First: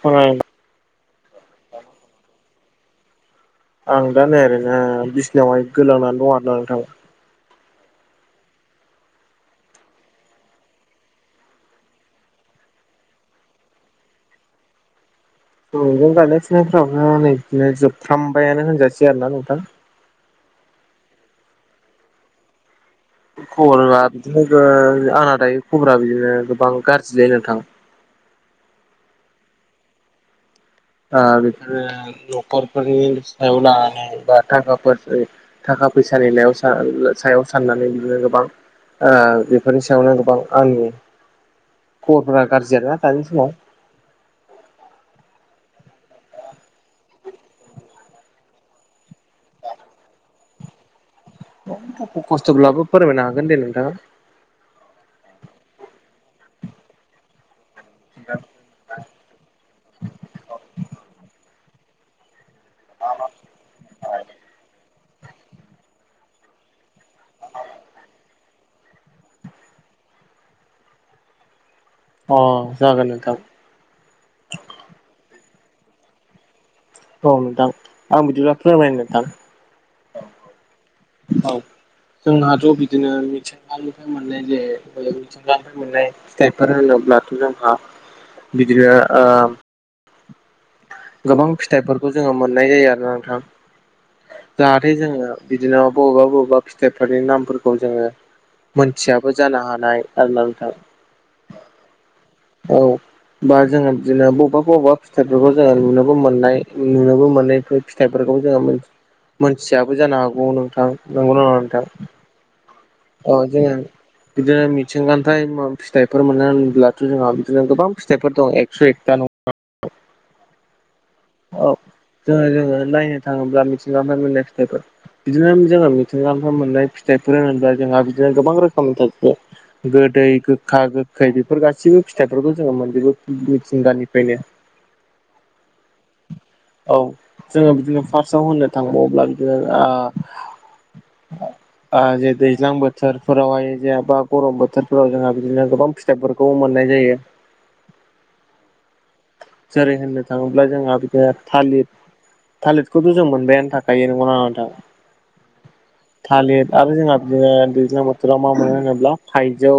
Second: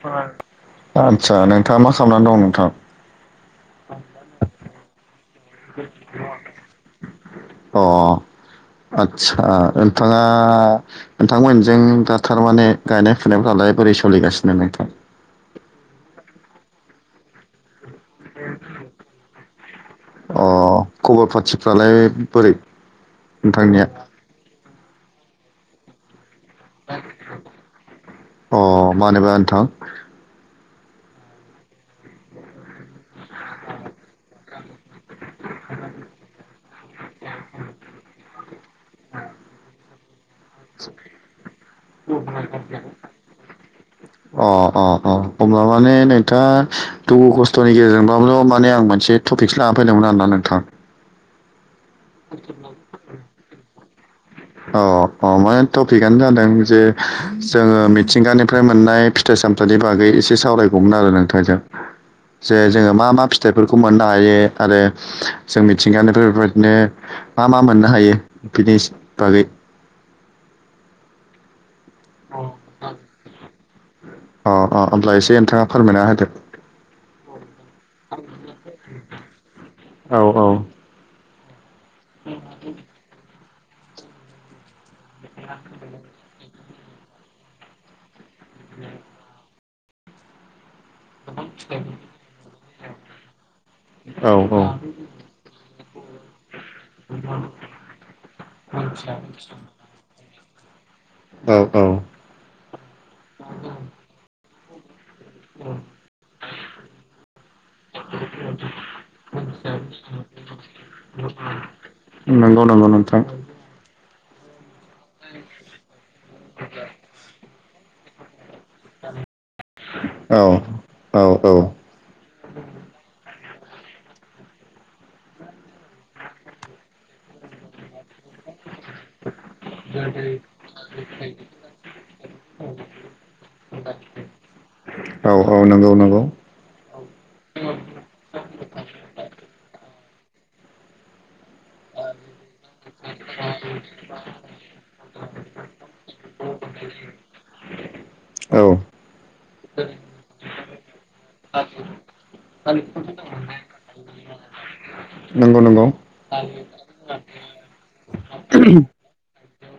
आं आदसा नोंथाङा मा खालामनानै दं नोंथां? आं दा नै आरैनो बिसिनायावहाय गोलांनानै दं आरोना नोंथां। अ आदसा नोंथाङा नोंथांमोनजों दा थारमाने गायनाय फुनायफ्रालाय बोरै सोलिगासिनो नोंथां। ओं मैगं गायनाय फुनायफ्राथ नै बिदिनो जोबफ्रामबायानो होनजासै आरोना नोंथां। अ खबर पाथिफ्रालाय बोरै? नोंथांनिया खबरा बिदिनो आंना नै खबरा बिदिनो गोबां गाज्रि लै नोंथां। अ मानोबा नोंथां? ओ बेफोरो न'खरफोरनि सायाव लानानै बा थाखाफोर थाखा फैसानियाव सायाव साननानै बिदिनो गोबां ओ बेफोरनि सायावनो गोबां आंनि खबरफोरा गाज्रि आरोना दानि समाव अ अ अ हब्ला माने नोंथाङा दुखु खस्थ'नि गेजेरजोंबाबल' माने आं मोनसे थपिकस लाना फैदोंमोन आरोना नोंथां। दुखु खस्थ'ब्लाबो फोरमायनो हागोन दे नोंथाङा। औ अ माने टपिकआनो जादों जे जोङो मिथिंगानिफ्राय मोननाय फिथाइ सामथाइनि बागै एसे सावरायगौमोन आरो नोंथांजों। जे जोङो मा मा फिथाइफोरखौ मोननो हायो आरो जों मिथिंगानिफ्राय बेफोर बादनो मा मा मोननो हायो बिनिस बागै अ जागोन नोंथां। अ अ ओमब्ला एसे ओनथाङा फोरमायना होदो। अ नोंथां आं बिदिब्ला फोरमायनो नोंथां। औ औ जोंहाथ' बिदिनो मिथिंगानि फ्राय मोननाय जे मिथिंगानिफ्राय मोननाय फिथाइफोर होनोब्लाथ' जोंहा बिदिनो ओ गोबां फिथाइफोरखौ जोङो मोननाय जायो आरोना औ नोंथां। जाहाथे जोङो औ बिदिनो बबेबा बबेबा फिथाइफोरनि नामफोरखौ जोङो मोनथियाबो जानो हानाय। आरोना नोंथां। औ औ। औ बा जोङो बिदिनो बबा बबा फिथाइफोरखौ जोङो नुनोबो मोननाय नुनोबो मोननायफोर फिथाइफोरखौबो जोङो मोन मोनथियाबो जानो हागौ नोंथां नोंगौना नोङा नोंथां। नोंगौ नोंगौ नोंथा औ जोङो बिदिनो मिथिंगानिथाइ मा फिथाइफोर मोनो होनब्लाथ' जोंहा दिनो गोबां फिथायफोर दं एस' एथा न' औ औ औ। जोङो जोङो नायनो थाङोब्ला मिथिंगा निफाय मोननाय फिथाइफोर बिदिनो जोङो मिथिंगा मोननाय फिथाइफोर होनोब्ला जोंहा बिदिनो गोबां रोखोमनि [unintelligible] गोदै गोखा गोखै बेफोर गासिबो फिथाइफोरखौ जोङो मोनजोबो मिथिंगानिफ्रायनो। औ औ नोंगौ नोंगौ। औ जोङो बिदिनो फार्स्टआव होन्नो थांबाव्ला बिदिनो ओ [inaudible] ओ जे दैज्लां बोथोरफोरावहाय जेआबा गरम बोथोरफोराव जोंहा बिदिनो गोबां फिथाइफोरखौ मोननाय जायो। औ जेरै होननो थाङोब्ला जोंहा बिदिनो थालिद थालिदखौथ' जों मोनबायानो थाखायो। नंगौना नङा नोंथां? नोंगौ नोंगौ। थालिर आरो जोंना बिदिनो दैज्लां बोथोराव मा मोनो होनोब्ला थाइजौ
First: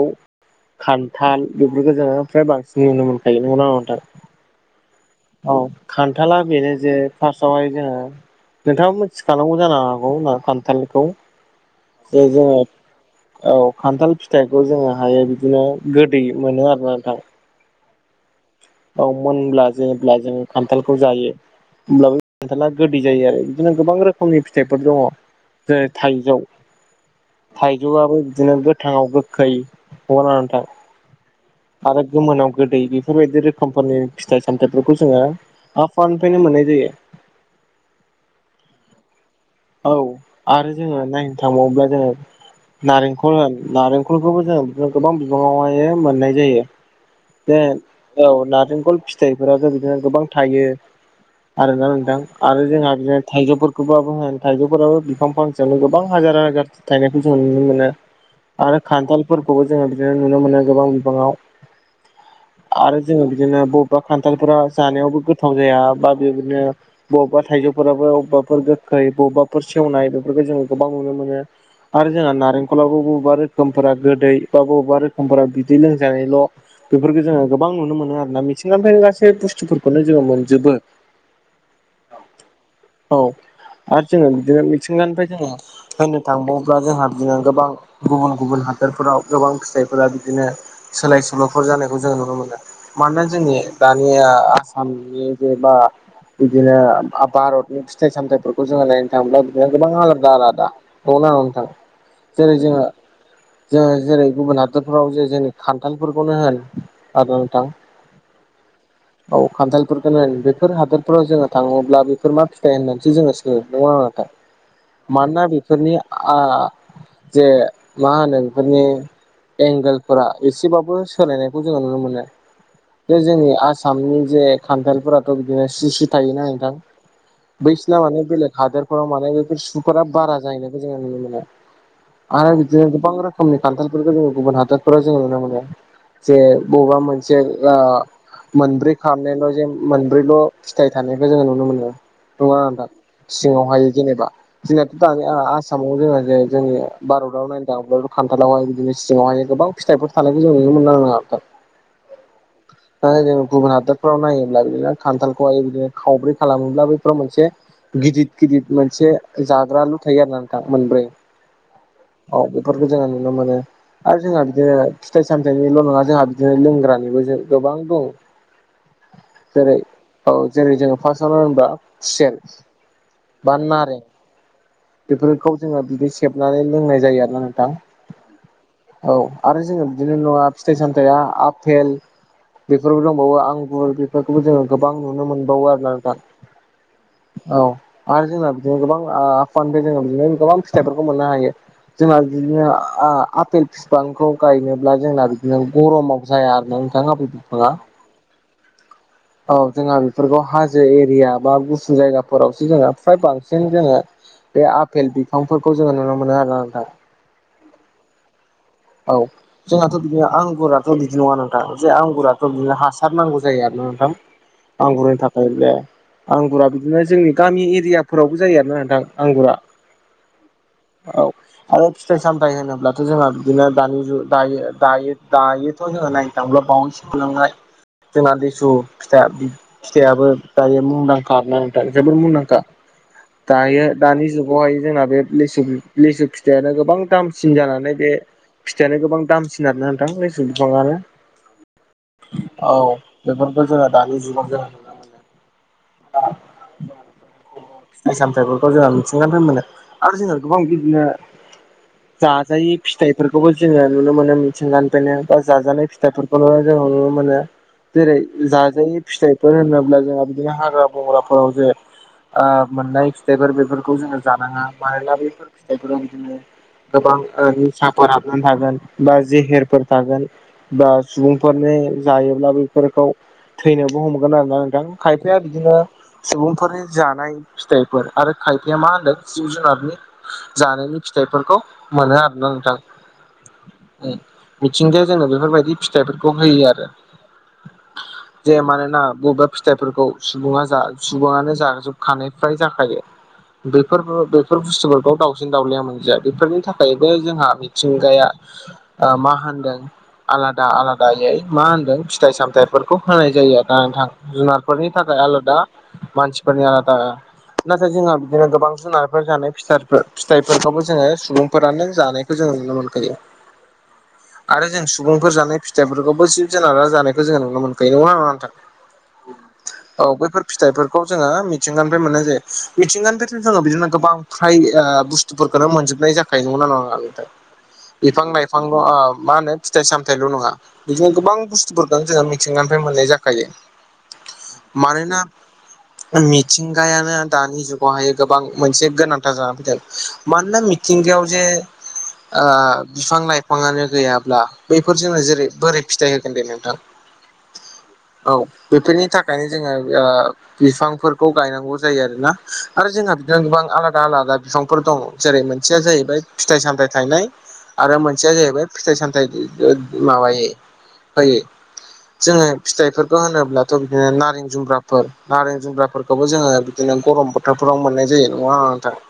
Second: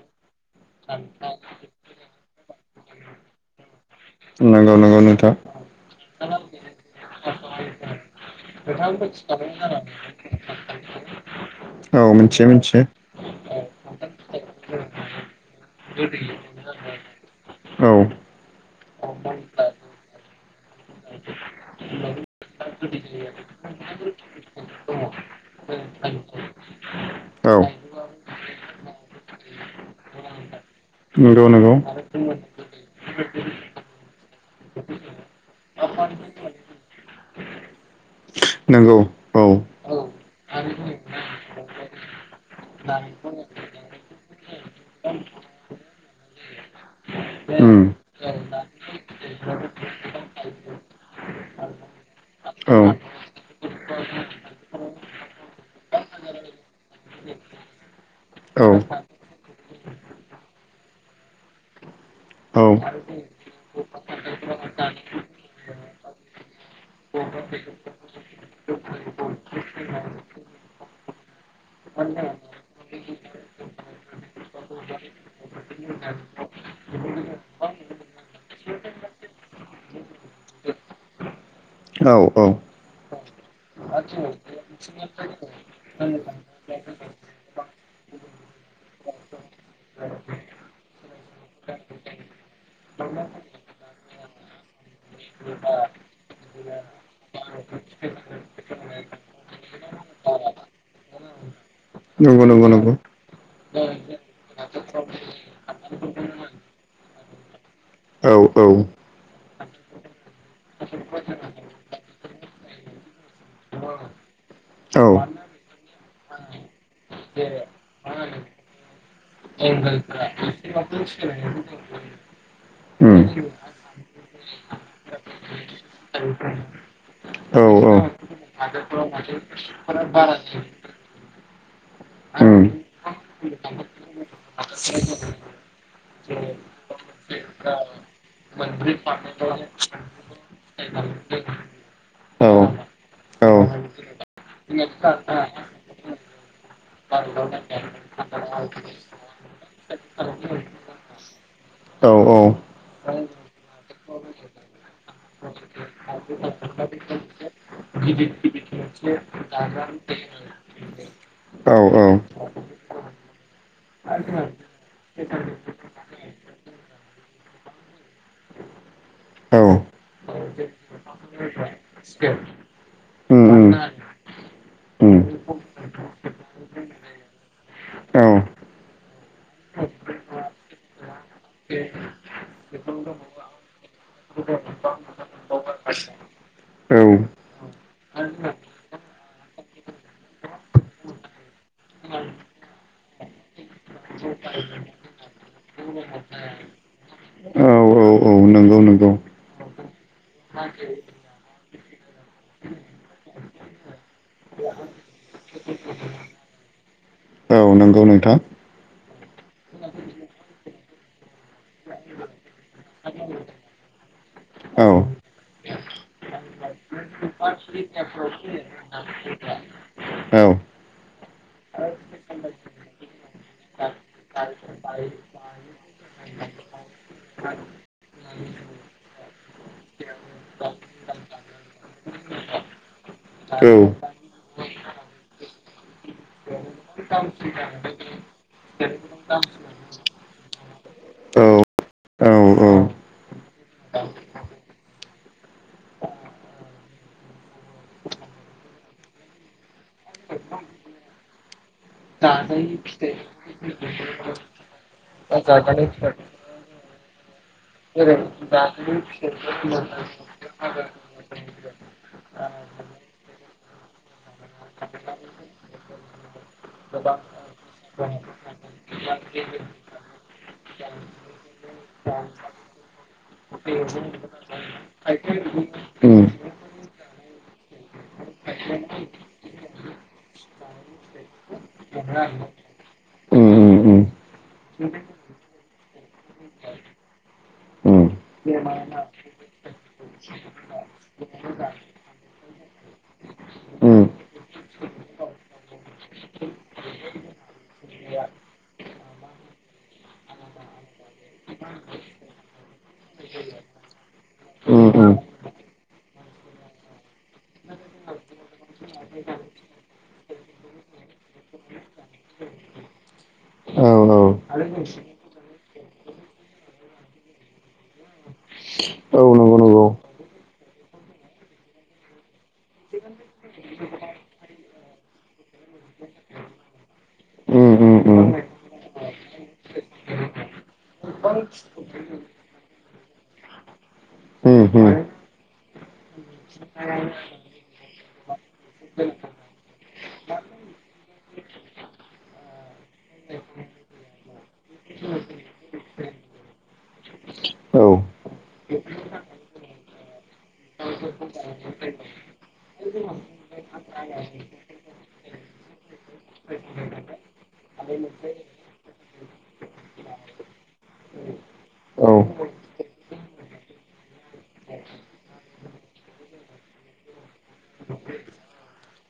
खान्थाल बेफोरखौ जोङो फ्राय बांसिन नुनो मोनखायो नंगौना नोंथां? नोंगौ नोंगौ नोंथा। औ खान्थाला बेनो जे फार्स्टआवहाय जोङो नोंथाङाबो मोनथिखानांगौ जानो हागौ ना खान्थालखौ औ जे मिथियो जोङो मिथियो औ खान्थाल फिथाइखौ जोङो हायो बिदिनो गोदै मोनो आरोना नोंथां। औ औ मोनब्ला जेब्ला जोङो खान्थालखौ जायो। होमब्लाबो खान्थाला गोदै जायो आरो बिदिनो गोबां रोखोमनि फिथाइफोर दङ। जेरै थाइजौ [inaudible] औ थाइजौआबो बिदिनो गोथाङाव गोख्खै नंगौ ना नङा नोंथां? नोंगौ नोंगौ। आरो गोमोनाव गोदै बेफोरबायदि रोखोमफोरनि फिथाइ सामथाइफोरखौ जोङो आफानिफ्रायनो मोननाय जायो। नोंगौ। औ आरो जोङो नायनो थांबावोब्ला जोङो नारेंखल होन नारेंखलखौबो जों बिदिनो गोबां बिबाङावहाय मोननाय जायो। जे उम औ नारेंखल फिथाइफोरथ' बिदिनो गोबां थायो आरोना नोंथां आरो औ जोंहा बिदिनो थाइजौ फोरखौबाबो होन थाइजौफोराबो बिफां फांसेयावनो गोबां हाजार हाजार थायनायखौ जोंङो नुनो मोनो। औ आरो खान्थालफोरखौबो जोङो बिदिनो नुनो मोनो गोबां बिबाङाव। आरो जोङो बिदिनो बबेबा खान्थालफोरा जानायावबो गोथाव जाया बा बेदिनो बबेबा थाइजौफोराबो अबबा गोखै बबाफोर सेवनाय बेफोरखौ जोङो गोबां नुनो मोनो आरो जोंहा नारें खलावबो बबेबा रोखोमफोरा गोदै बा बबेबा रोखोमफोरा बिदै लोंजानायल' बेफोरखौ जोङो गोबां नुनो मोनो आरो ना मिथिंगानिफ्रायनो गासै बुस्थुफोरखौनो जोङो मोनजोबो। औ औ औ आरो जोङो बिदिनो मिथिंगानिफ्राय जोङो होननो थांबावोब्ला जोंहा बिदिनो गोबां गुबुन गुबुन हादरफोराव गोबां फिथाइफोरा बिदिनो सोलाय सोल'फोर जानायखौ जों नुनो मोनो। मानोना जोंनि दानिया आसामनि जेबा बिदिनो भारतनि फिथाइ सामथायाइफोरखौ जोङो नायनो थाङोब्ला बिदिनो गोबां आलादा आलादा दङ ना नोंथां नंगौ जेरै नंगौ जोङो नंगौ जोङो जेरै गुबुन हादोरफोराव जे जोंनि खान्थालफोरखौनो होन आ नोंथां औ औ औ खान्थालफोरखोनो होन बेफोर हादोरफोराव जोङो थाङोब्ला बेफोर मा फिथाइ होननानैसो जोङो नङा [unintelligible] मानोना बि फोरनि जे मा होनो बेफोरनि एंगोलफोरा एसेबाबो सोलायनायखौ जोङो नुनो मोनो। बे जोंनि आसामनि जे खान्थालफोराथ' बिदिनो सुसो थायोना उम नोंथां। औ बैसिना माने बेलेग हादोरफोराव माने बेफोर सुफोरा बारा जायो। उम [unintelligible] गोबां रोखाम खोमनि खान्थालफोरखौ जोङो गुबुन हादरफोराव जोङो नुनो मोनो जे बबेबा मोनसे मोनब्रै खालामनायल' जे मोनब्रैल' फिथाइ थानायखौ जोङो नुनो मोनो नङा नोंथां? औ औ सिङावहाय जेनेबा जोंनाथ' दानि आस आसामाव जोंहा जे जोंनि भारताव नायदो आं बै खान्थालावहाय बिदिनो सिङावहाय गोबां फिथाइफोर थानायखौ जों नुनो मोनना नङा नोंथां औ औ [unintelligible] जों गुबुन हादोरफोराव नायोब्ला बिदिनो खान्थालखौहाय बिदिनो खावब्रै खालामोब्ला बैफोराव मोनसे गिदिद गिदिद मोनसे जाग्राालु थायो आरो नाोंथां मोनब्रै औ औ माव बेफोरखौ जोङो नुनो मोनो। आरो जोंहा बिदिनो फिथाइ सामथायाइनिल' नङा जोंहा बिदिनो लोंग्रानिबो जों गोबां दं। जेरै औ जेरै जोङो फार्स्टआवनो होनोबा खुसेर [unintelligible] बेफोरखौ जोङो बिदि सेबनानै लोंनाय जायो आरोोना नोंथां। औ आरो जोङो बिदिनो नङा फिथाइ सामथाया आ-आफपेल बेफोरबो दंबावो आंगुर बेफोरखौबो जोङो गोबां नुनो मोनबावो आरो ना नोंथां। औ आरो जोंना बिदिनो गोबां आफांनिफ्राय जों बिदिनो गोबां फिथाइफोरखौ मोननो हायो। जोंहा बिदिनो आ-आफेल फिथ खौ गायनोब्ला जोंना बिदिनो गरमाव जाया आरो ना नोंथां बिफाङा। औ औ नों नंगौ नंगौ औ जोंहा बेफोरखौ हाजो एरिया बा गुसु जायगा फोरावसो जोङो फ्राय बांसिन जोङो बे आफेल बिफांफोरखौ जोङो नुनो मोनो आरोना नोंथां। औ नोंगौ औ नोंथां औ जोंहाथ' बिदिनो आंगुराथ' बिदि नङाना। जे आंगुराथ' बिदिनो हासार नांगौ जायो आरो ना नोंथां‌। औ आंगुरनि थाखाय [unintelligible] आंगुरा बि जोंनि गामि एरियाफोरावबो जायो आरोना नोंथां आंगुरा। औ। आरो फिथाइ सामथायाइ होनोब्लाथ' जोंहा बिदिनो दानि जुग दायो-दायो-दायो थ' जोङो नायनो थांब्ला बावनो से [unintelligible] लांनाय जोंना लेसु फिथ फिथाइाबो दायो मुंदांखा आरो ना जोबद मुंदांखा औ दायो दानि जुग बावहाय जोंना बे लिसु लिसु फिथाइयानो गोबां दामसिन जानानै बे फिथाइयानो गोबां दामसिन आरोना नोंथां लिसु बिफाङानो। औ औ बेफोरखौ जोङो दानि जुगाव जानला मोनला [inaudible] फिथाइ सामथायाइफोरखौ जों मिथिंगानिफ्राय मोनो आरो जोंना गोबां बिदिनो जाजायै फिथाइफोरखौबो जोङो नुनो मोनो थिंगानिफ्रायनो दा जाजानाय फिथाइफोरखौनो जोंङो नुनो मोनो। जेरै जाजाय फिथाइफोर होनोब्ला जोंहा बिदिनो हाग्रा बंग्राफोराव जे आ मोननाय फिथाइफोर बेफोरखौ जोङो जानाङा मानोना बेफोर फिथाइफोराव बिदिनो गोबां ओ निसाहफोर हाबनानै थागोन बा जेहेरफोर थागोन। बा सुबुंफोरनि जायोब्ला बेफोरखौ थैनोबो हमगोन आरोना नोंथां। खायफाया बिदिनो उम सुबुंफोरनि जानाय फिथाइफोर आरो खायफाया मा होनदों जिब जुनारनि जानायनि फिथाइफोरखौ मोनो आरो ना नोंथां। उम ओ। मिथिंगाया जोंनो बेफोरबायदि फिथाइफोरखौ होयो आरो। जे मानोना बबेबा फिथाइफोरखौ सुबुङा जा सुबुङानो जाजोबखानाय फ्राय जाखायो। उम बेफो बेफोर बुस्थुफोरखौ दावसिन दावउलिया मोनजाया बेफोरनि थाखायबो जोंहा मिथिंगाया आ मा होनदों आलादा आलादायै मा होनदों फिथाइ सामथायाइफोरखौ होनाय जायो आरो ना नोंथां। जुनारफोरनि उम उम थाखाय आलादा मानसिफोरनि आलादा। नाथाय जोंहा बिदिनो गोबां जुनारफोर फाथारफोर फिथाइफोरखौबो जोङो सुबुंफोरानो जानाय खौ जोङो नुनो मोनखायो। औ औ। आरो जों सुबुंफोर जानाय फिथाइफोरखौबो जिब जुनार जानायखौ जोंङो नुनो मोनखायो। नंगौना नङा नोंथां? औ नंगौ नंगौ औ बैफोर फिथाइफोरखौ जोङो मिथिंगानिफ्राय मोननाय जायो। मिथिंगानिफ्रायथ' जोङो बिदिनो गोबां फ्राय ओ बुस बुस्थुफोरखौनो मोनजोबनाय जाखायो नंगोना नङा नोंथां? उम उम उम बिफां लाइफांल' मा होनो फिथाइ सामथायल' नङा। बिदिनो गोबां बुस्थुफोरफोरखौ जोङो मिथिंगानिफ्राय मोननाय जाखायो। होम होम मानोना मिथिंगायानो दानि जुगावहाय गोबां मोनसे गोनांथार जानानै फैदों मानोना मि थिंगायाव जे बिफां लाइफाङानो गैयाब्ला बैफोर जोंनो जेरै बोरै फिथाइ होगोन दे नोंथां? [inaudible] औ बेफोरनि थाखायनो जोङो ओ बिफांफोरखौ गायनांगौ जायो आरोना आरो जोंहा बिदिनो गोबां आलादा आलादा बिफांफोर दङ जेरै मोनसेया जाहैबाय फिथाइ सामथाइ थाइनाय आरो मोनसेया जाहैबाय फिथाइ सामथाय माबायै होयै। औ जोङो फिथाइफोरखौ होनोब्लाथ' बिदिनो नारें जुम्ब्रा फोर नारें जुमब्राफोरखौबो जोङो बिदिनो गरम बोथोरफोराव मोननाय जायो। नंगौना नङा नोंथां?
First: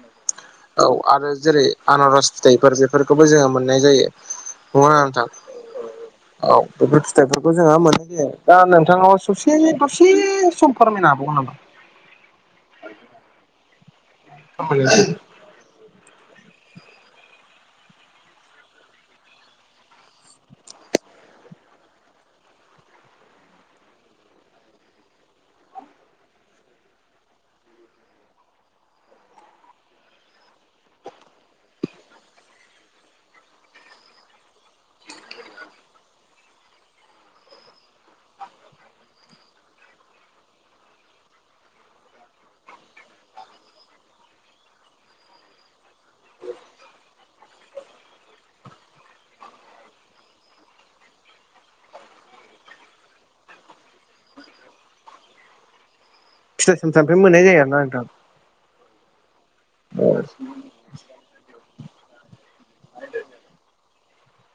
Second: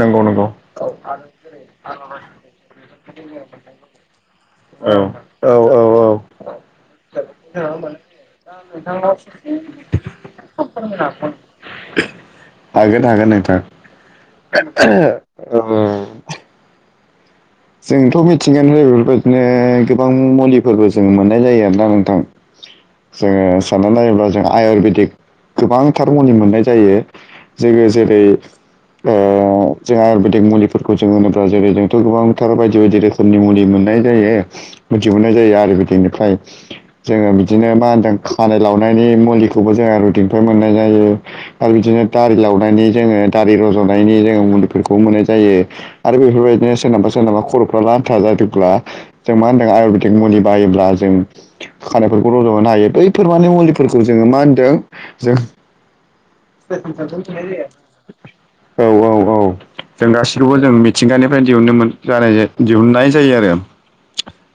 नंगौ नंगौ औ आरो जेरै आनारस फिथाइफोर बेफोरखौबो जोङो मोननाय जायो। नंगौना औ नङा नोंथां? औ औ औ बेफोर फिथाइफोरखौ जोंहा मोनाय जायो। दा नोंथांनाव ससे दसे सम फोरमायनो हाबावगोन नामा? हागोन हागोन नोंथां फिथाइ उम जोंथ' मिथिगोन बेफोरबायदिनो गोबां मुलिफोरबो जों मोननाय जायो आरोना नोंथां। जोङो सानना नायोब्ला जों आयुरवेदिक गोबांथार मुलि मोननाय जायो। जोङो जेरै आ जों आयुरवेदिक मुलिफोरखौ जों होनोब्ला जेरै जोंथ' गोबां थार बायदि बायदि रोखोमनि मुलि मोननाय जायो मिथिहरनाय जायो आरो बिदिनिफ्राय जोङो बिदिनो मा होनदों खानाय लावनायनि मुलिखौबो जोङो आयुरवेदिकनिफ्राय मोननाय जायो। आरो बिदिनो दारि लावनायनि जोङो दारि रज'नायनि जोङो मुलिफोरखौ मोननाय जायो। आरो बेफोरबायदिनो सोरनाबा सोरनाबा खर'फ्रा लानथा जादोंब्ला जों मा होनदों आयुरवेदिक मुलि बायोब्ला जों खानायफोरखौ रज'होनो हायो बैफोर माने मुलिफोरखौ जोङो मा होनदों जों फिथाइ सामथाइनिफ्राय मोननाय जायो आरोना नोंथां। औ औ औ जों गासिखौबो जों मिथिंगानिफ्राय दिहुनोमोन [unintelligible] दिहुननाय जायो आरो।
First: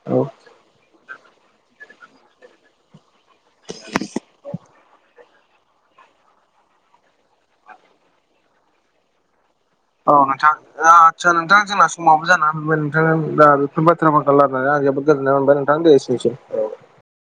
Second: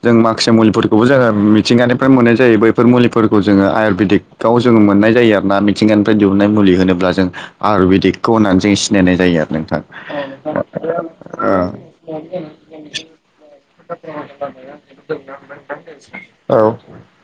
जों औ माखासे मुलिफोरखौबो जोङो मिथिंगानिफ्राय मोननाय जायो बैफोर मुलिफोरखौ जोङो आयुरवेदिक गाव जोङो मोननाय जायो आरोना मिथिंगानिफ्राय दिहुननाय मुलि होनोब्ला जों आयुरवेदिकखौ होननानै जों सिनायनाय जायो आरो नोंथां औ नोंथां ओ। आदसा नोंथां जोंना समाबो जाना फैबाय नोंथां दा बेफोर बाथ्रा फांखौ रायलायनानै आं जोबोद गोजोननाय मोनबाय नोंथां दे एसेनोसै औ औ